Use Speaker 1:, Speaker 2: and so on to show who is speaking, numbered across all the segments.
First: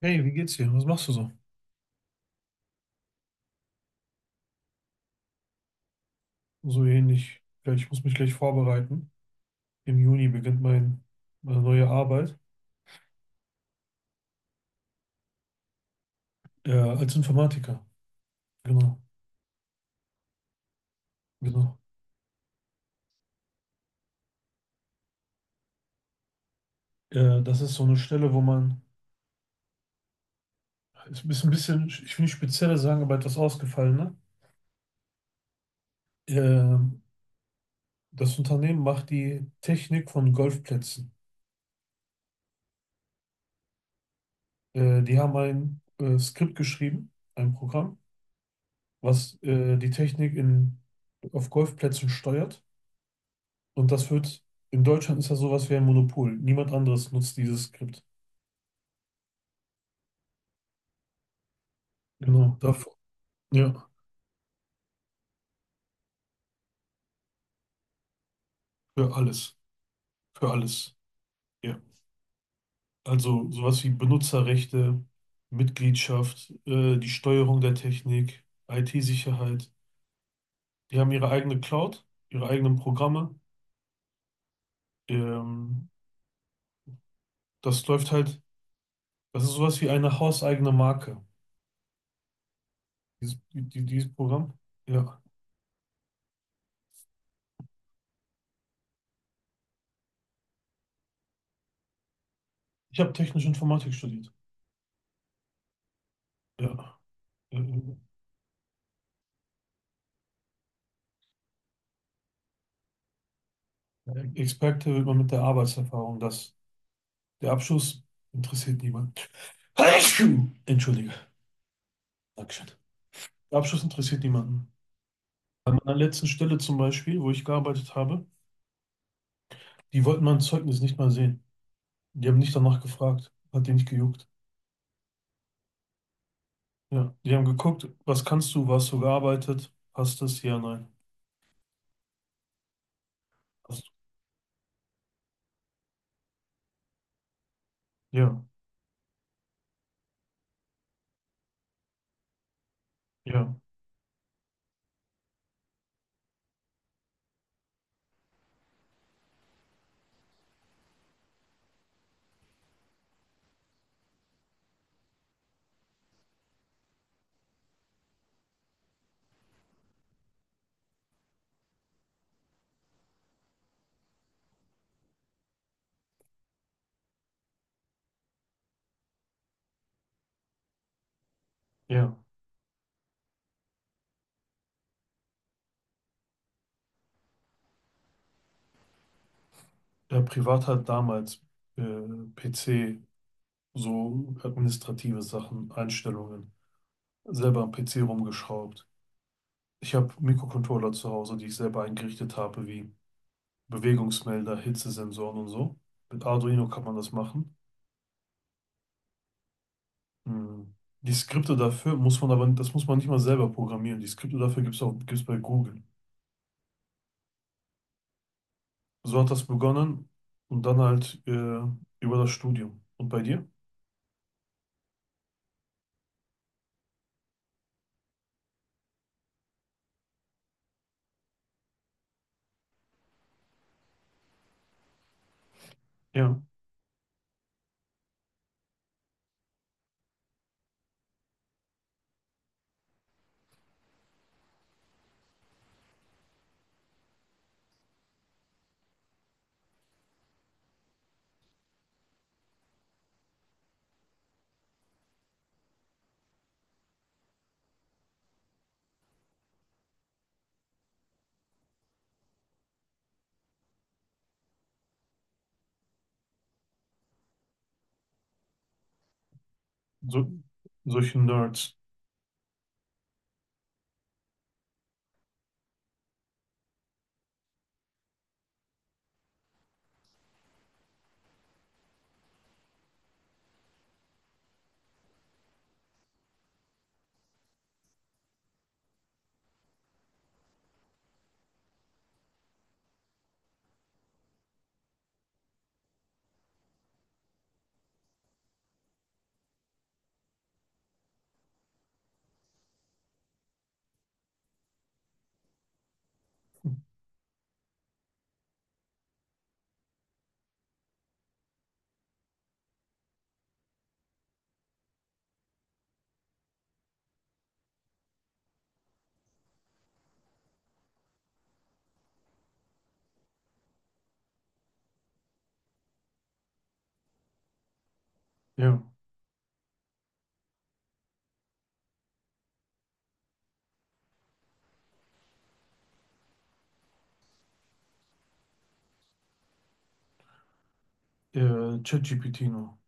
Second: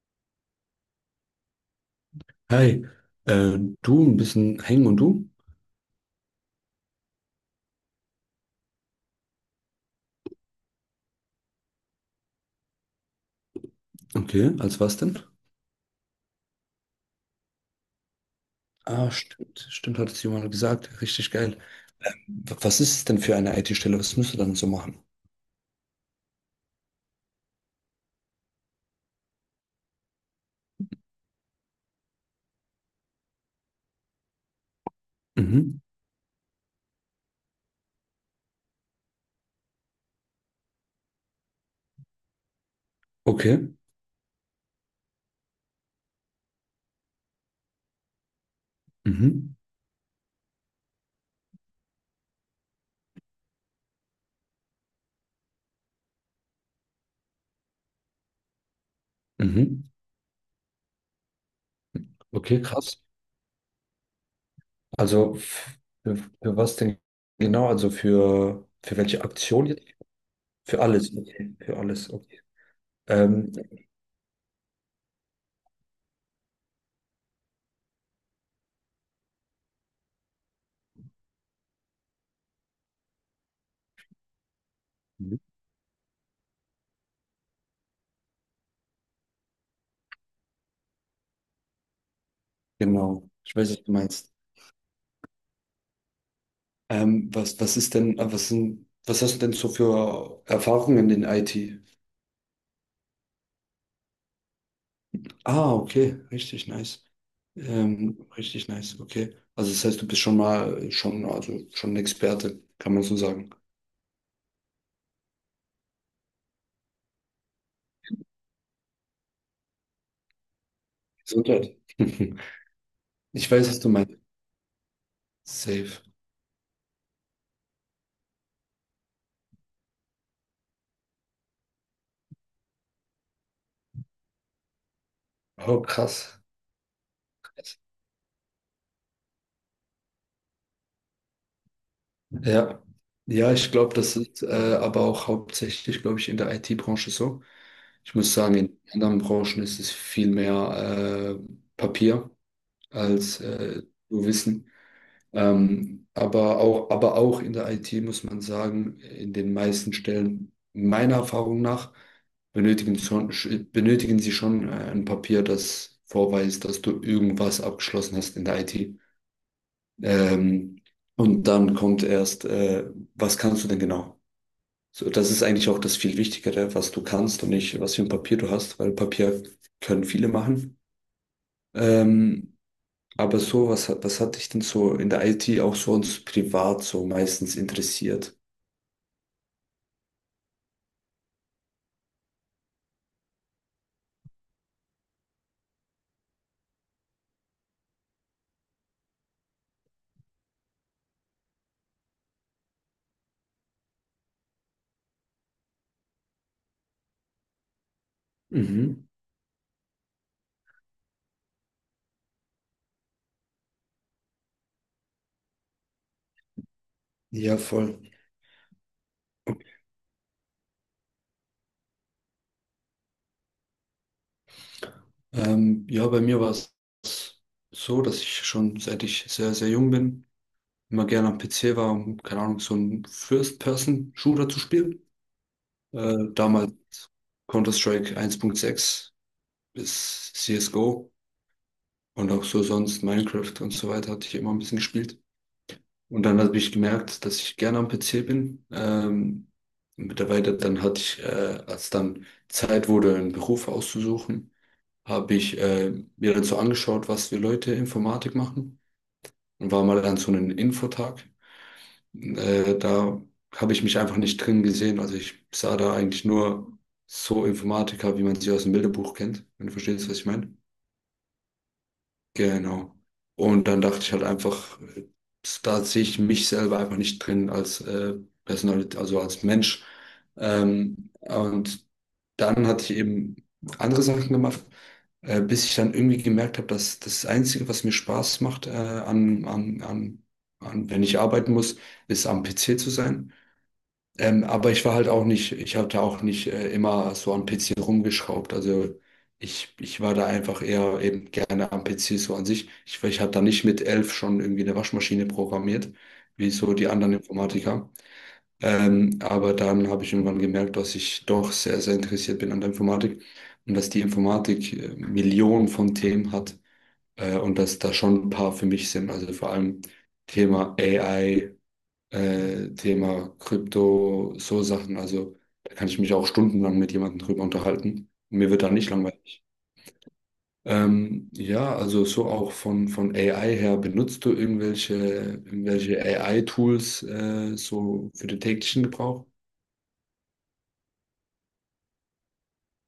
Speaker 1: Hey, wie geht's dir? Was machst du so?
Speaker 2: Hi, du ein bisschen hängen und du?
Speaker 1: So ähnlich. Ja, ich muss mich gleich vorbereiten. Im Juni beginnt meine neue Arbeit,
Speaker 2: Okay, als was denn?
Speaker 1: als Informatiker. Genau,
Speaker 2: Ah, stimmt, stimmt, hat es jemand gesagt. Richtig geil.
Speaker 1: genau.
Speaker 2: Was ist es denn für eine IT-Stelle? Was müsst ihr dann so machen?
Speaker 1: Das ist so eine Stelle, ist ein bisschen, ich will nicht spezieller sagen, aber etwas ausgefallener.
Speaker 2: Mhm.
Speaker 1: Ähm, Das Unternehmen macht die Technik von Golfplätzen.
Speaker 2: Okay.
Speaker 1: Die haben ein Skript geschrieben, ein Programm, was
Speaker 2: Mhm.
Speaker 1: die Technik in, auf Golfplätzen steuert. Und das wird, in Deutschland ist das sowas wie ein Monopol. Niemand anderes nutzt dieses Skript.
Speaker 2: Mhm.
Speaker 1: Genau,
Speaker 2: Okay,
Speaker 1: dafür,
Speaker 2: krass.
Speaker 1: ja,
Speaker 2: Also für was denn genau? Also für
Speaker 1: für
Speaker 2: welche
Speaker 1: alles,
Speaker 2: Aktion jetzt?
Speaker 1: für
Speaker 2: Für
Speaker 1: alles.
Speaker 2: alles, okay. Für
Speaker 1: Ja.
Speaker 2: alles, okay.
Speaker 1: Also
Speaker 2: Ähm,
Speaker 1: sowas wie Benutzerrechte, Mitgliedschaft, die Steuerung der Technik, IT-Sicherheit. Die haben ihre eigene Cloud, ihre eigenen Programme.
Speaker 2: Mhm.
Speaker 1: Ähm, Das läuft halt, das ist sowas wie eine hauseigene Marke,
Speaker 2: Genau. Ich weiß, was du
Speaker 1: dieses
Speaker 2: meinst.
Speaker 1: Programm. Ja.
Speaker 2: Was, was ist denn, was sind, was hast du denn so für Erfahrungen in IT?
Speaker 1: Ich habe technische Informatik studiert.
Speaker 2: Ah, okay, richtig
Speaker 1: Ja.
Speaker 2: nice.
Speaker 1: Äh,
Speaker 2: Richtig nice, okay. Also das heißt, du bist schon mal schon, also schon ein Experte, kann man so sagen.
Speaker 1: Experte wird man mit der Arbeitserfahrung, das. Der Abschuss interessiert niemanden. Entschuldige.
Speaker 2: Gesundheit.
Speaker 1: Dankeschön.
Speaker 2: Ich
Speaker 1: Der
Speaker 2: weiß, was
Speaker 1: Abschuss
Speaker 2: du meinst.
Speaker 1: interessiert niemanden. An meiner
Speaker 2: Safe.
Speaker 1: letzten Stelle zum Beispiel, wo ich gearbeitet habe, die wollten mein Zeugnis nicht mal sehen. Die haben nicht danach gefragt. Hat die nicht gejuckt.
Speaker 2: Oh, krass.
Speaker 1: Ja, die haben geguckt, was kannst du, wo hast du gearbeitet, hast das, ja, nein.
Speaker 2: Ja. Ja, ich
Speaker 1: Hast du.
Speaker 2: glaube, das ist aber auch hauptsächlich, glaube ich, in der IT-Branche so. Ich muss
Speaker 1: Ja,
Speaker 2: sagen, in anderen Branchen ist es viel mehr Papier als
Speaker 1: ja,
Speaker 2: nur Wissen. Aber auch in der IT muss man sagen, in den meisten Stellen meiner Erfahrung nach schon, benötigen sie schon ein Papier, das vorweist, dass du irgendwas abgeschlossen hast in der IT. Ähm, und dann kommt erst, was kannst du denn genau? So, das ist eigentlich auch das viel Wichtigere, was du kannst und nicht, was für ein Papier du hast, weil Papier können viele machen.
Speaker 1: ja.
Speaker 2: Ähm, aber so, was, was hat dich denn so in der IT auch sonst privat so meistens interessiert?
Speaker 1: Der Privat hat damals äh, PC, so administrative Sachen, Einstellungen, selber am PC rumgeschraubt. Ich habe Mikrocontroller zu Hause, die ich selber eingerichtet habe, wie Bewegungsmelder, Hitzesensoren und so. Mit Arduino kann man das machen.
Speaker 2: Mhm.
Speaker 1: Hm. Die Skripte dafür muss man aber, das muss man nicht mal selber programmieren. Die Skripte dafür gibt es auch, gibt's bei Google.
Speaker 2: Ja, voll.
Speaker 1: So hat das begonnen und dann halt über das Studium. Und bei dir?
Speaker 2: Ja, bei mir war es so, dass ich schon seit ich sehr, sehr jung bin, immer gerne am PC war, um, keine Ahnung, so einen First-Person-Shooter zu spielen.
Speaker 1: Ja,
Speaker 2: Damals Counter-Strike 1.6 bis CSGO und auch so sonst Minecraft und so weiter hatte ich immer ein bisschen gespielt. Und dann habe ich gemerkt, dass ich gerne am PC bin. Mittlerweile dann hatte ich, als dann Zeit wurde, einen Beruf auszusuchen, habe ich mir dann so angeschaut, was für Leute Informatik machen und war mal an so einem Infotag. Da habe ich mich einfach nicht drin gesehen. Also ich sah da eigentlich nur so Informatiker, wie man sie aus dem Bilderbuch kennt, wenn du verstehst, was ich
Speaker 1: so,
Speaker 2: meine.
Speaker 1: solche Nerds.
Speaker 2: Genau. Und dann dachte ich halt einfach, da sehe ich mich selber einfach nicht drin als Personalität, also als Mensch. Und dann hatte ich eben andere Sachen gemacht, bis ich dann irgendwie gemerkt habe, dass das Einzige, was mir Spaß macht, wenn ich arbeiten muss, ist am PC zu sein. Aber ich war halt auch nicht, ich hatte auch nicht immer so am PC rumgeschraubt. Also ich war da einfach eher eben gerne am PC so an sich. Ich habe da nicht mit 11 schon irgendwie eine Waschmaschine programmiert, wie so die anderen Informatiker. Aber dann habe ich irgendwann gemerkt, dass ich doch sehr, sehr interessiert bin an der Informatik und dass die Informatik Millionen von Themen hat und dass da schon ein paar für mich sind. Also vor allem Thema AI Thema Krypto, so Sachen. Also da kann ich mich auch stundenlang mit jemandem drüber unterhalten. Mir wird da
Speaker 1: Ja,
Speaker 2: nicht langweilig. Ja, also so auch von AI her, benutzt du irgendwelche, irgendwelche AI-Tools so für den täglichen Gebrauch?
Speaker 1: ChatGPT nur.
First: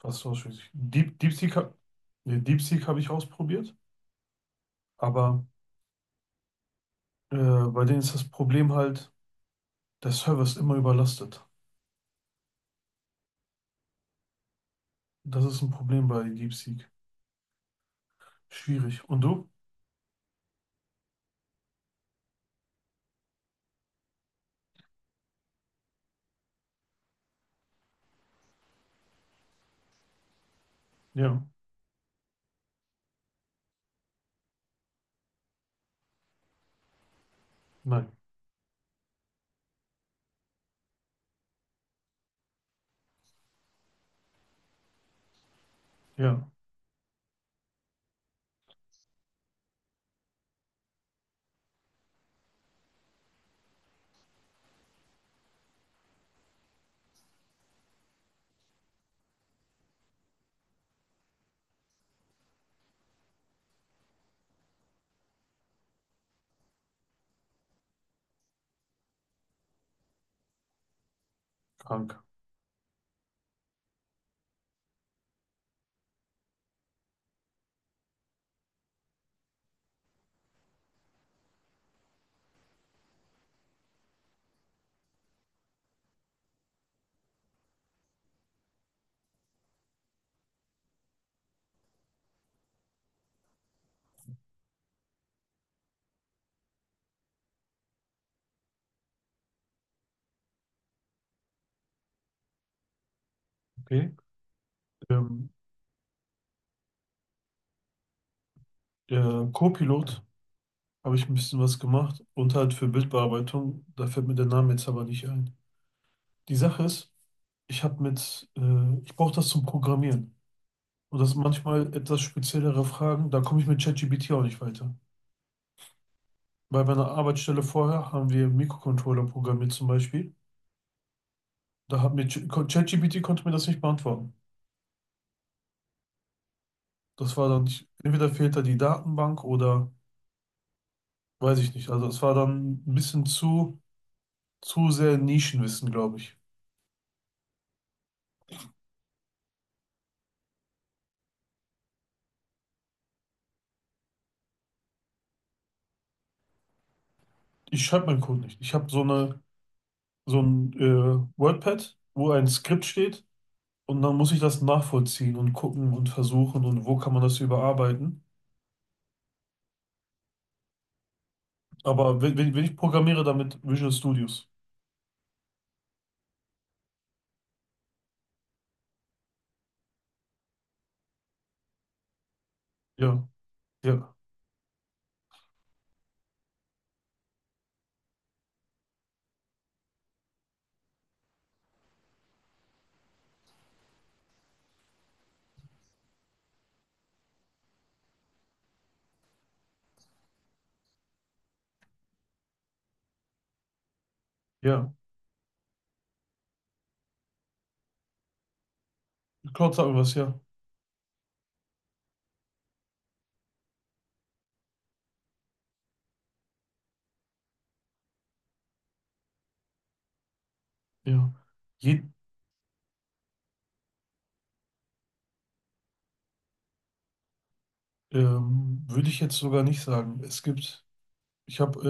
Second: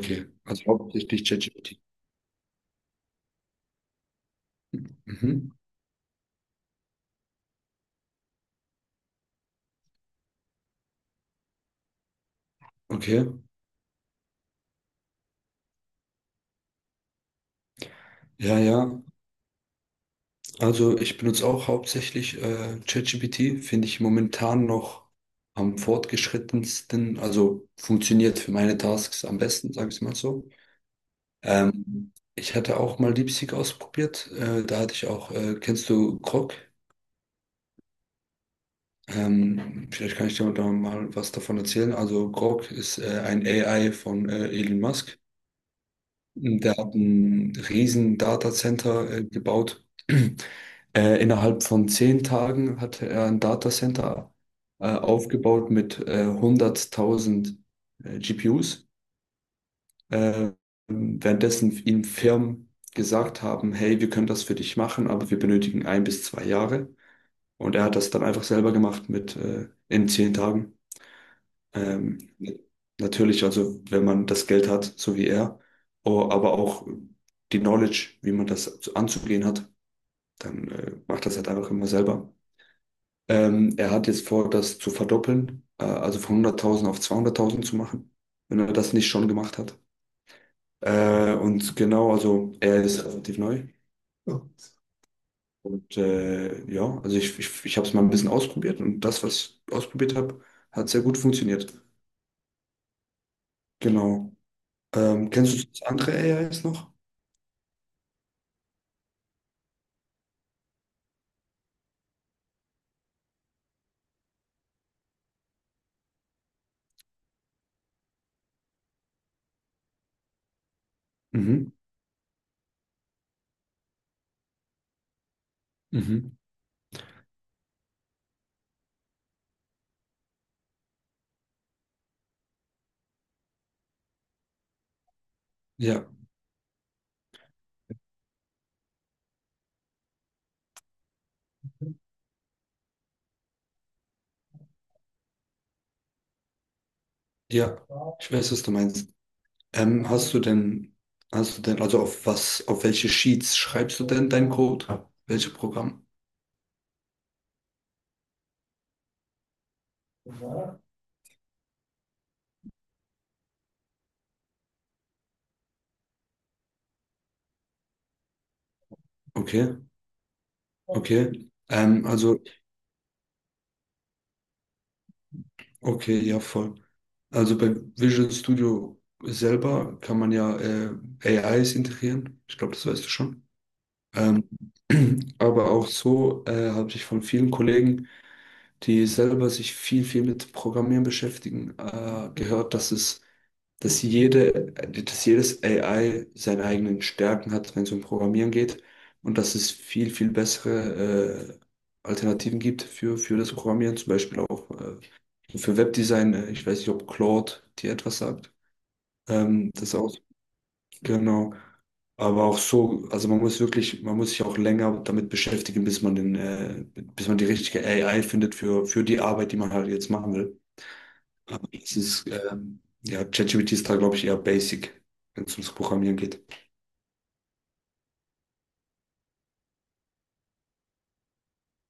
Speaker 1: Fast
Speaker 2: also
Speaker 1: ausschließlich.
Speaker 2: hauptsächlich
Speaker 1: DeepSeek,
Speaker 2: ChatGPT.
Speaker 1: nee, DeepSeek habe ich ausprobiert, aber
Speaker 2: Mhm.
Speaker 1: bei denen ist das Problem halt, der Server ist immer überlastet.
Speaker 2: Okay,
Speaker 1: Das ist ein Problem bei DeepSeek.
Speaker 2: ja, ja.
Speaker 1: Schwierig. Und du?
Speaker 2: Also ich benutze auch hauptsächlich ChatGPT, finde ich momentan noch am fortgeschrittensten, also funktioniert für meine Tasks am besten, sage ich mal so.
Speaker 1: Ja,
Speaker 2: Ich hatte auch mal DeepSeek ausprobiert, da hatte ich auch, kennst du Grok?
Speaker 1: nein,
Speaker 2: Vielleicht kann ich dir da mal was davon erzählen. Also Grok ist ein AI von Elon Musk.
Speaker 1: ja,
Speaker 2: Der hat ein riesen Datacenter gebaut. Innerhalb von 10 Tagen hatte er ein Datacenter aufgebaut mit 100.000 GPUs. Äh, währenddessen ihm Firmen gesagt haben, hey, wir können das für dich machen, aber wir benötigen 1 bis 2 Jahre. Und er hat das dann einfach selber gemacht mit in 10 Tagen.
Speaker 1: krank.
Speaker 2: Ähm, natürlich, also wenn man das Geld hat, so wie er, oh, aber auch die Knowledge, wie man das anzugehen hat, dann macht das halt einfach immer selber. Er hat jetzt vor, das zu verdoppeln, also von 100.000 auf 200.000 zu machen, wenn er das nicht schon gemacht hat. Und genau, also er ist relativ neu. Ja. Und ja, also ich habe es mal ein bisschen ausprobiert und das, was ich ausprobiert habe, hat sehr gut funktioniert.
Speaker 1: Okay.
Speaker 2: Genau.
Speaker 1: Ähm,
Speaker 2: Kennst du das andere AIs noch?
Speaker 1: Copilot habe ich ein bisschen was gemacht und halt für Bildbearbeitung. Da fällt mir der Name jetzt aber nicht ein. Die Sache ist, ich brauche das zum Programmieren. Und das sind
Speaker 2: Mhm.
Speaker 1: manchmal etwas speziellere Fragen. Da komme ich mit ChatGPT auch nicht weiter.
Speaker 2: Mhm.
Speaker 1: Bei meiner Arbeitsstelle vorher haben wir Mikrocontroller programmiert zum Beispiel. Da hat mir ChatGPT konnte mir das nicht beantworten.
Speaker 2: Ja,
Speaker 1: Das war dann nicht, entweder fehlt da die Datenbank oder weiß ich nicht. Also es war dann ein bisschen zu sehr Nischenwissen, glaube ich.
Speaker 2: ja. Ich weiß, was du meinst. Ähm, hast du denn, hast du denn, also auf was, auf welche Sheets schreibst du denn deinen Code? Welche Programm?
Speaker 1: Ich schreibe meinen Code nicht. Ich habe so eine, so ein WordPad, wo ein Skript steht und dann muss ich das nachvollziehen und gucken und versuchen und wo kann man das überarbeiten.
Speaker 2: Okay, okay.
Speaker 1: Aber wenn ich programmiere damit Visual Studios.
Speaker 2: Okay, ja, voll. Also bei Visual Studio selber kann man ja AIs integrieren. Ich glaube, das weißt du
Speaker 1: Ja,
Speaker 2: schon.
Speaker 1: ja,
Speaker 2: Ähm, aber auch so habe ich von vielen Kollegen die selber sich viel, viel mit Programmieren beschäftigen, gehört, dass es, dass jede, dass jedes AI seine eigenen Stärken hat, wenn es um Programmieren geht und dass es viel, viel bessere Alternativen gibt für das Programmieren, zum Beispiel auch
Speaker 1: ja.
Speaker 2: für Webdesign. Ich weiß nicht, ob Claude dir etwas sagt.
Speaker 1: Claude sagt mir
Speaker 2: Das
Speaker 1: was,
Speaker 2: auch,
Speaker 1: ja.
Speaker 2: genau. Aber auch so, also man muss wirklich, man muss sich auch länger damit beschäftigen, bis man den, bis man die richtige AI findet für die Arbeit, die man halt jetzt machen will.
Speaker 1: Ja.
Speaker 2: Es
Speaker 1: Je,
Speaker 2: ist, ja, ChatGPT ist da, glaube ich, eher basic, wenn es ums Programmieren geht.
Speaker 1: würde ich jetzt sogar nicht sagen. Es gibt, ich habe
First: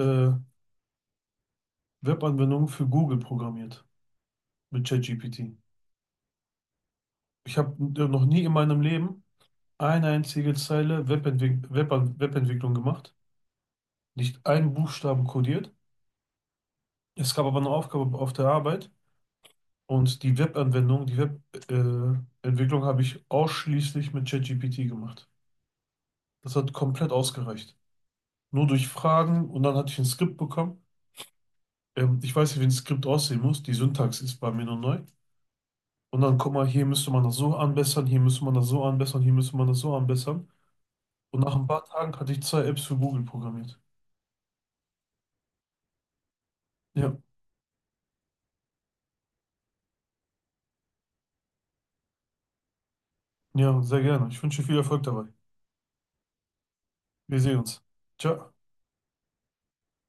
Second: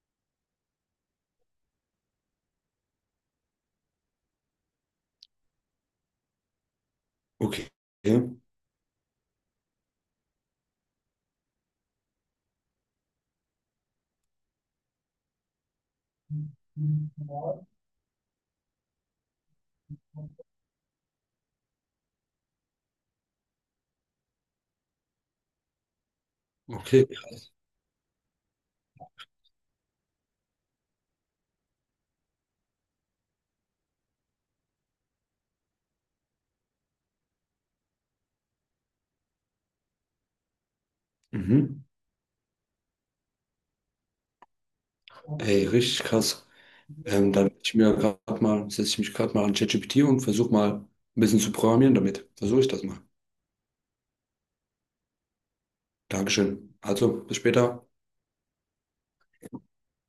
Speaker 1: Webanwendung für Google programmiert mit ChatGPT. Ich
Speaker 2: Okay.
Speaker 1: habe noch nie in meinem Leben eine einzige Zeile Webentwicklung gemacht, nicht einen Buchstaben codiert. Es gab aber eine Aufgabe auf der Arbeit und die Webanwendung, die Webentwicklung Entwicklung habe ich ausschließlich mit ChatGPT gemacht. Das hat
Speaker 2: Okay.
Speaker 1: komplett ausgereicht. Nur durch Fragen und dann hatte ich ein Skript bekommen. Ich weiß nicht, wie ein Skript aussehen muss. Die Syntax ist bei mir noch neu. Und dann, guck mal, hier müsste man das so anbessern, hier müsste man das so anbessern, hier müsste man das so anbessern. Und nach ein paar
Speaker 2: Mhm.
Speaker 1: Tagen hatte ich zwei Apps für Google programmiert.
Speaker 2: Ey, richtig krass.
Speaker 1: Ja,
Speaker 2: Dann setz ich mir grad mal, setze ich mich gerade mal an ChatGPT und versuche mal ein bisschen zu programmieren damit. Versuche ich das mal.
Speaker 1: ja, sehr gerne. Ich wünsche dir viel Erfolg dabei.
Speaker 2: Dankeschön. Also, bis
Speaker 1: Wir sehen uns.
Speaker 2: später.
Speaker 1: Ciao.